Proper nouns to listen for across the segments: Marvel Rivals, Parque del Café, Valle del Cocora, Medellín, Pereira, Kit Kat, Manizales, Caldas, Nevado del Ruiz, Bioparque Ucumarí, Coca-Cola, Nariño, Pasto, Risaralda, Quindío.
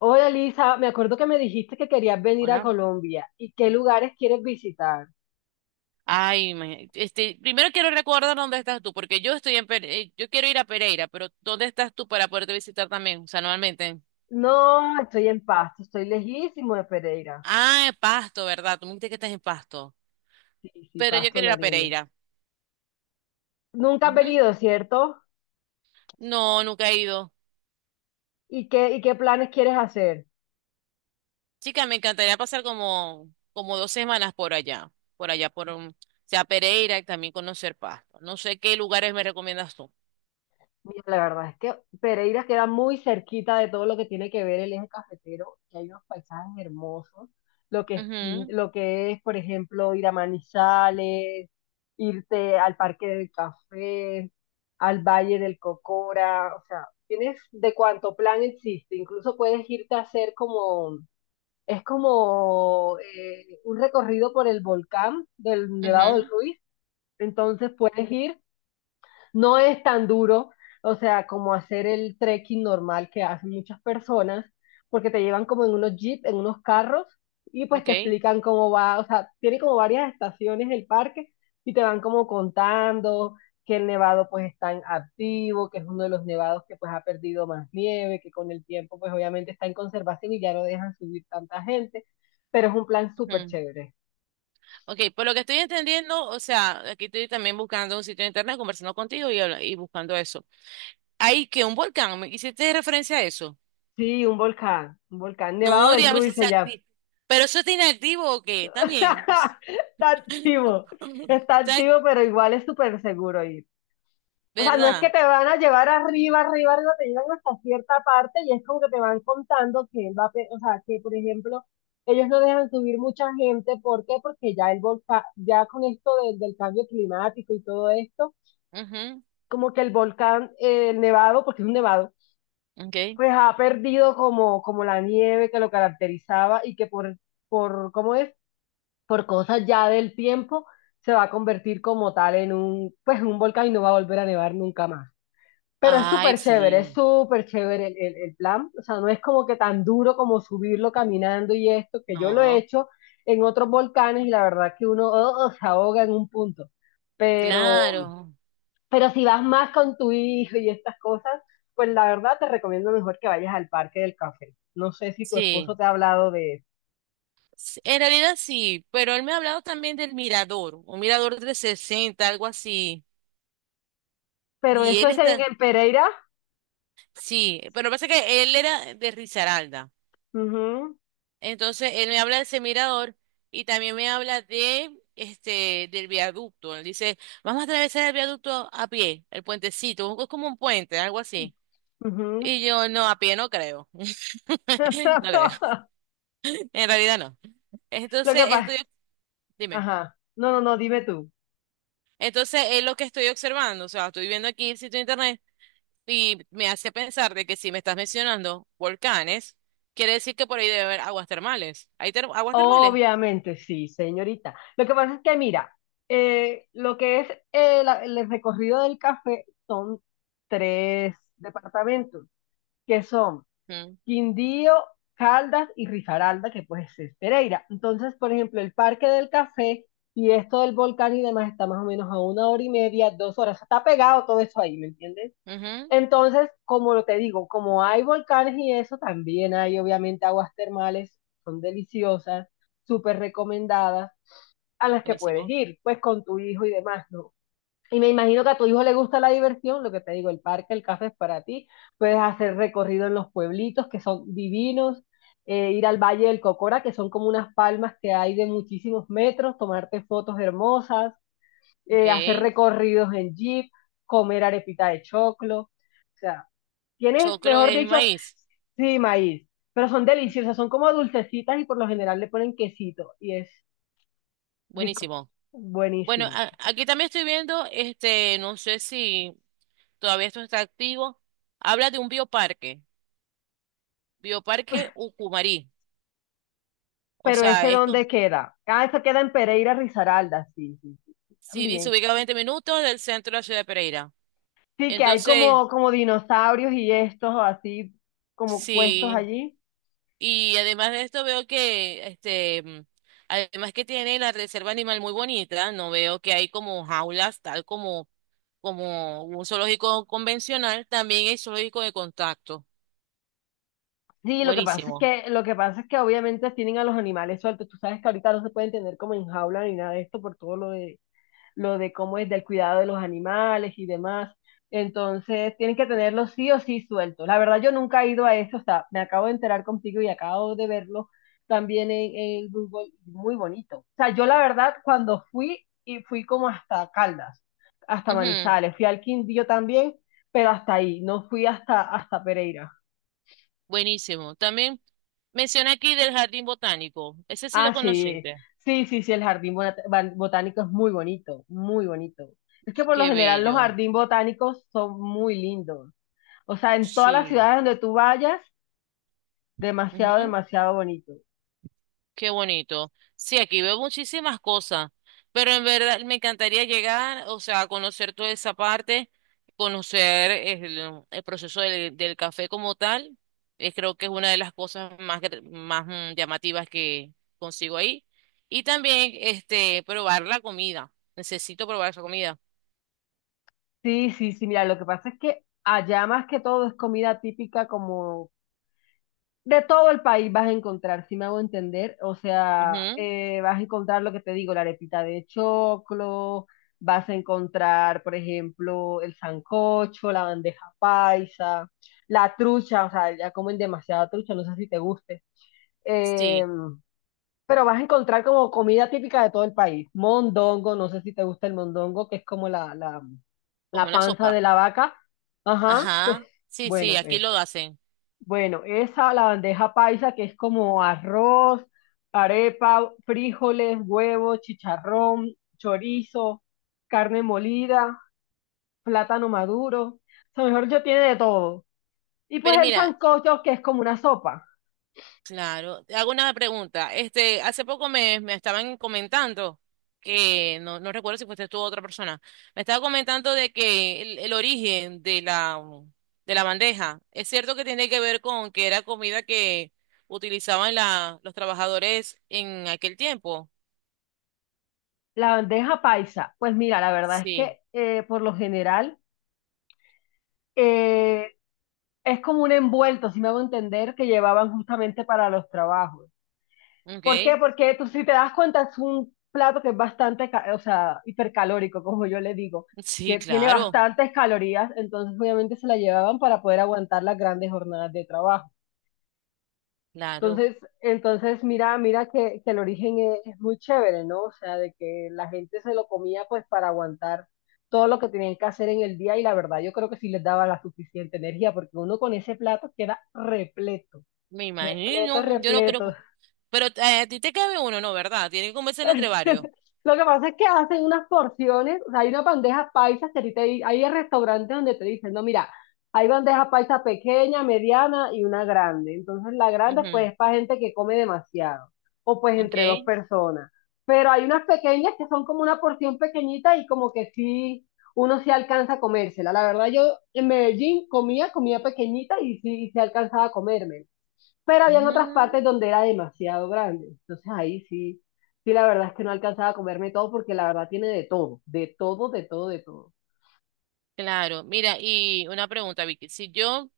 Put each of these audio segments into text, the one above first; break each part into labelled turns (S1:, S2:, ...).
S1: Hola Lisa, me acuerdo que me dijiste que querías venir a
S2: Hola.
S1: Colombia. ¿Y qué lugares quieres visitar?
S2: Ay, primero quiero recordar dónde estás tú, porque yo quiero ir a Pereira, pero ¿dónde estás tú para poderte visitar también? O sea, normalmente.
S1: No, estoy en Pasto, estoy lejísimo de Pereira.
S2: Ah, en Pasto, ¿verdad? Tú me dijiste que estás en Pasto.
S1: Sí, sí,
S2: Pero yo
S1: Pasto,
S2: quiero ir a
S1: Nariño.
S2: Pereira.
S1: Nunca has
S2: Ujú.
S1: venido, ¿cierto?
S2: No, nunca he ido.
S1: ¿Y qué planes quieres hacer?
S2: Chica, me encantaría pasar como 2 semanas por allá, o sea, Pereira y también conocer Pasto. No sé qué lugares me recomiendas tú.
S1: Mira, la verdad es que Pereira queda muy cerquita de todo lo que tiene que ver el eje cafetero, que hay unos paisajes hermosos, lo que es,
S2: Ujú,
S1: por ejemplo, ir a Manizales, irte al Parque del Café, al Valle del Cocora, o sea, tienes de cuánto plan existe, incluso puedes irte a hacer como, es como un recorrido por el volcán del Nevado del
S2: ujú,
S1: Ruiz, entonces puedes ir, no es tan duro, o sea, como hacer el trekking normal que hacen muchas personas, porque te llevan como en unos jeeps, en unos carros, y pues te
S2: ok.
S1: explican cómo va. O sea, tiene como varias estaciones el parque y te van como contando que el nevado pues está en activo, que es uno de los nevados que pues ha perdido más nieve, que con el tiempo pues obviamente está en conservación y ya no dejan subir tanta gente, pero es un plan súper
S2: Ujú.
S1: chévere.
S2: Ok, por lo que estoy entendiendo, o sea, aquí estoy también buscando un sitio de internet, conversando contigo y, y buscando eso. Hay que un volcán, ¿me hiciste referencia a eso?
S1: Sí, un volcán, Nevado
S2: No,
S1: del
S2: digamos, si
S1: Ruiz se
S2: está
S1: llama.
S2: activo. ¿Pero eso está inactivo o qué? Está bien, o sea,
S1: Está activo, está
S2: está,
S1: activo, pero igual es súper seguro ir. O sea, no es que
S2: ¿verdad?
S1: te van a llevar arriba, arriba, arriba, te llevan hasta cierta parte y es como que te van contando que él va a, o sea, que por ejemplo, ellos no dejan subir mucha gente. ¿Por qué? Porque ya el volcán, ya con esto del cambio climático y todo esto, como que el volcán, el nevado, porque es un nevado,
S2: Ujú, ok.
S1: pues ha perdido como la nieve que lo caracterizaba y que, ¿cómo es?, por cosas ya del tiempo, se va a convertir como tal en un volcán y no va a volver a nevar nunca más. Pero
S2: Ay,
S1: es
S2: sí,
S1: súper chévere el plan. O sea, no es como que tan duro como subirlo caminando y esto, que yo lo he
S2: no,
S1: hecho en otros volcanes y la verdad que uno, oh, se ahoga en un punto. Pero,
S2: claro,
S1: pero si vas más con tu hijo y estas cosas, pues la verdad te recomiendo mejor que vayas al Parque del Café. No sé si tu esposo
S2: sí.
S1: te ha hablado de eso.
S2: En realidad sí, pero él me ha hablado también del mirador, un mirador 360, algo así.
S1: Pero
S2: Y
S1: eso
S2: él
S1: es en,
S2: está,
S1: en Pereira.
S2: sí, pero pasa que él era de Risaralda.
S1: Ujú.
S2: Entonces, él me habla de ese mirador y también me habla de este del viaducto. Él dice, vamos a atravesar el viaducto a pie, el puentecito, es como un puente, algo así.
S1: Ujú.
S2: Y yo, no, a pie no creo. No creo. En realidad no.
S1: Lo que
S2: Entonces,
S1: pasa,
S2: estoy, dime.
S1: ajá, no, no, no, dime tú.
S2: Entonces, es lo que estoy observando. O sea, estoy viendo aquí el sitio de internet y me hace pensar de que si me estás mencionando volcanes, quiere decir que por ahí debe haber aguas termales. ¿ aguas termales?
S1: Obviamente, sí, señorita. Lo que pasa es que, mira, lo que es el recorrido del café son tres departamentos, que son
S2: Hmm.
S1: Quindío, Caldas y Risaralda, que pues es Pereira. Entonces, por ejemplo, el Parque del Café y esto del volcán y demás está más o menos a una hora y media, dos horas. Está pegado todo eso ahí, ¿me entiendes?
S2: Ujú,
S1: Entonces, como te digo, como hay volcanes y eso, también hay obviamente aguas termales, son deliciosas, súper recomendadas, a las que puedes
S2: buenísimo.
S1: ir, pues con tu hijo y demás, ¿no? Y me imagino que a tu hijo le gusta la diversión, lo que te digo, el parque, el café es para ti, puedes hacer recorrido en los pueblitos que son divinos, ir al Valle del Cocora, que son como unas palmas que hay de muchísimos metros, tomarte fotos hermosas,
S2: Ok.
S1: hacer recorridos en jeep, comer arepita de choclo. O sea, tienes,
S2: Choclo
S1: mejor
S2: es
S1: dicho,
S2: maíz.
S1: sí, maíz, pero son
S2: Ok.
S1: deliciosas, son como dulcecitas y por lo general le ponen quesito y es rico,
S2: Buenísimo. Bueno,
S1: buenísimo.
S2: aquí también estoy viendo, este, no sé si todavía esto está activo. Habla de un bioparque. Bioparque Ucumarí. O
S1: ¿Pero ese
S2: sea, esto con,
S1: dónde queda? Ah, eso queda en Pereira, Risaralda, sí, sí, sí,
S2: si dice
S1: también.
S2: ubicado a 20 minutos del centro de la ciudad de Pereira.
S1: Sí, que hay
S2: Entonces,
S1: como dinosaurios y estos así como puestos
S2: sí.
S1: allí.
S2: Y además de esto veo que, además que tiene la reserva animal muy bonita, no veo que hay como jaulas, tal como como un zoológico convencional, también hay zoológico de contacto.
S1: Sí, lo que pasa es
S2: Buenísimo.
S1: que, lo que pasa es que obviamente tienen a los animales sueltos. Tú sabes que ahorita no se pueden tener como en jaula ni nada de esto por todo lo de cómo es del cuidado de los animales y demás. Entonces, tienen que tenerlo sí o sí suelto. La verdad, yo nunca he ido a eso, o sea, me acabo de enterar contigo y acabo de verlo también en Google, muy bonito. O sea, yo la verdad, cuando fui, y fui como hasta Caldas, hasta
S2: Ujú,
S1: Manizales, fui al Quindío también, pero hasta ahí, no fui hasta Pereira.
S2: buenísimo. También menciona aquí del jardín botánico. Ese sí lo
S1: Ah, sí,
S2: conociste.
S1: sí, sí, sí, el jardín botánico es muy bonito, muy bonito. Es que por lo
S2: Qué
S1: general los
S2: bello.
S1: jardines botánicos son muy lindos. O sea, en todas las
S2: Sí.
S1: ciudades donde tú vayas, demasiado,
S2: Ujú.
S1: demasiado bonito.
S2: Qué bonito. Sí, aquí veo muchísimas cosas, pero en verdad me encantaría llegar, o sea, a conocer toda esa parte, conocer el proceso del café como tal. Creo que es una de las cosas más, llamativas que consigo ahí. Y también, este, probar la comida. Necesito probar esa comida.
S1: Sí, sí, sí, mira, lo que pasa es que allá más que todo es comida típica como de todo el país vas a encontrar, si me hago entender, o sea,
S2: Ujú,
S1: vas a encontrar lo que te digo, la arepita de choclo, vas a encontrar, por ejemplo, el sancocho, la bandeja paisa, la trucha. O sea, ya comen demasiada trucha, no sé si te guste.
S2: sí,
S1: Em, Pero vas a encontrar como comida típica de todo el país. Mondongo, no sé si te gusta el mondongo, que es como la, la,
S2: como
S1: la
S2: una
S1: panza de
S2: sopa.
S1: la vaca. Ajá, pues
S2: Ajá. Sí, sí,
S1: bueno,
S2: aquí lo
S1: es.
S2: hacen.
S1: Bueno, esa, la bandeja paisa, que es como arroz, arepa, frijoles, huevos, chicharrón, chorizo, carne molida, plátano maduro. O sea, mejor yo tiene de todo. Y
S2: Pero
S1: pues el
S2: mira,
S1: sancocho, que es como una sopa.
S2: claro, te hago una pregunta. Este, hace poco me estaban comentando que no, no recuerdo si fuiste tú o otra persona. Me estaba comentando de que el origen de la bandeja es cierto que tiene que ver con que era comida que utilizaban la, los trabajadores en aquel tiempo.
S1: La bandeja paisa, pues mira, la verdad es
S2: Sí,
S1: que por lo general eh, es como un envuelto, si me hago entender, que llevaban justamente para los trabajos. ¿Por qué?
S2: okay.
S1: Porque tú, si te das cuenta, es un plato que es bastante, o sea, hipercalórico, como yo le digo,
S2: Sí,
S1: que tiene
S2: claro,
S1: bastantes calorías, entonces obviamente se la llevaban para poder aguantar las grandes jornadas de trabajo.
S2: claro.
S1: Entonces mira que el origen es muy chévere, ¿no? O sea, de que la gente se lo comía pues para aguantar todo lo que tenían que hacer en el día y la verdad yo creo que sí les daba la suficiente energía porque uno con ese plato queda repleto,
S2: Me
S1: repleto,
S2: imagino, yo no creo.
S1: repleto.
S2: Que- Pero a ti te cabe uno, ¿no? ¿Verdad? Tiene que comerse entre varios.
S1: Lo que pasa es que hacen unas porciones, o sea, hay una bandeja paisa, que a ti te di- hay restaurantes donde te dicen, no, mira, hay bandeja paisa pequeña, mediana y una grande. Entonces la grande
S2: Ujú,
S1: pues es para gente que come demasiado o pues entre dos
S2: okay.
S1: personas. Pero hay unas pequeñas que son como una porción pequeñita y como que sí, uno sí alcanza a comérsela. La verdad yo en Medellín comía pequeñita y y sí alcanzaba a comerme, pero habían otras
S2: Mm.
S1: partes donde era demasiado grande. Entonces ahí sí, sí, la verdad es que no alcanzaba a comerme todo porque la verdad tiene de todo, de todo, de todo, de todo.
S2: Claro, mira, y una pregunta, Vicky. Si yo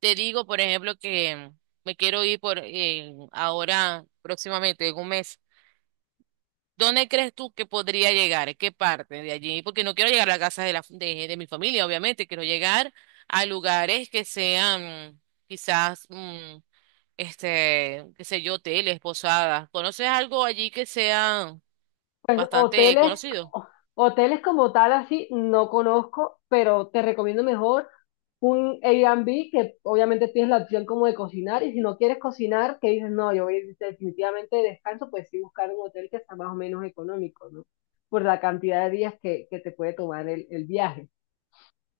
S2: te digo, por ejemplo, que me quiero ir por ahora, próximamente, en 1 mes, ¿dónde crees tú que podría llegar? ¿En ¿qué parte de allí? Porque no quiero llegar a la casa de de mi familia, obviamente. Quiero llegar a lugares que sean quizás, mm, este, qué sé yo, hoteles, posadas. ¿Conoces algo allí que sea
S1: Pues
S2: bastante
S1: hoteles,
S2: conocido?
S1: hoteles como tal así no conozco, pero te recomiendo mejor un Airbnb que obviamente tienes la opción como de cocinar, y si no quieres cocinar, que dices, no, yo voy a ir definitivamente de descanso, pues sí, buscar un hotel que sea más o menos económico, ¿no? Por la cantidad de días que te puede tomar el viaje.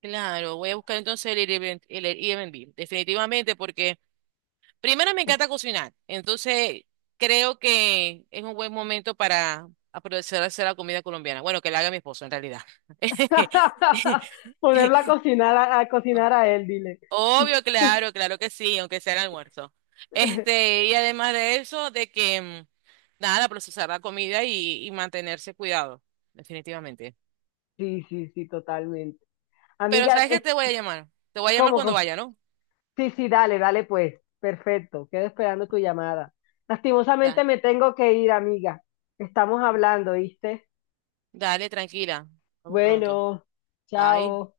S2: Claro, voy a buscar entonces el Airbnb, definitivamente, porque primero me encanta cocinar, entonces creo que es un buen momento para aprovechar a hacer la comida colombiana. Bueno, que la haga mi esposo en realidad.
S1: Ponerla a cocinar a él, dile.
S2: Obvio, claro, claro que sí, aunque sea el almuerzo. Este, y además de eso, de que mm, nada, procesar la comida y mantenerse cuidado, definitivamente.
S1: Sí, sí, sí, totalmente.
S2: Pero
S1: Amiga,
S2: ¿sabes qué
S1: es
S2: te voy a llamar? Te voy a llamar
S1: como,
S2: cuando
S1: como-
S2: vaya, ¿no?
S1: sí, sí, dale, dale pues. Perfecto, quedo esperando tu llamada. Lastimosamente
S2: Da-
S1: me tengo que ir, amiga. Estamos hablando, ¿viste?
S2: Dale, tranquila. Vamos pronto.
S1: Bueno,
S2: Bye.
S1: chao.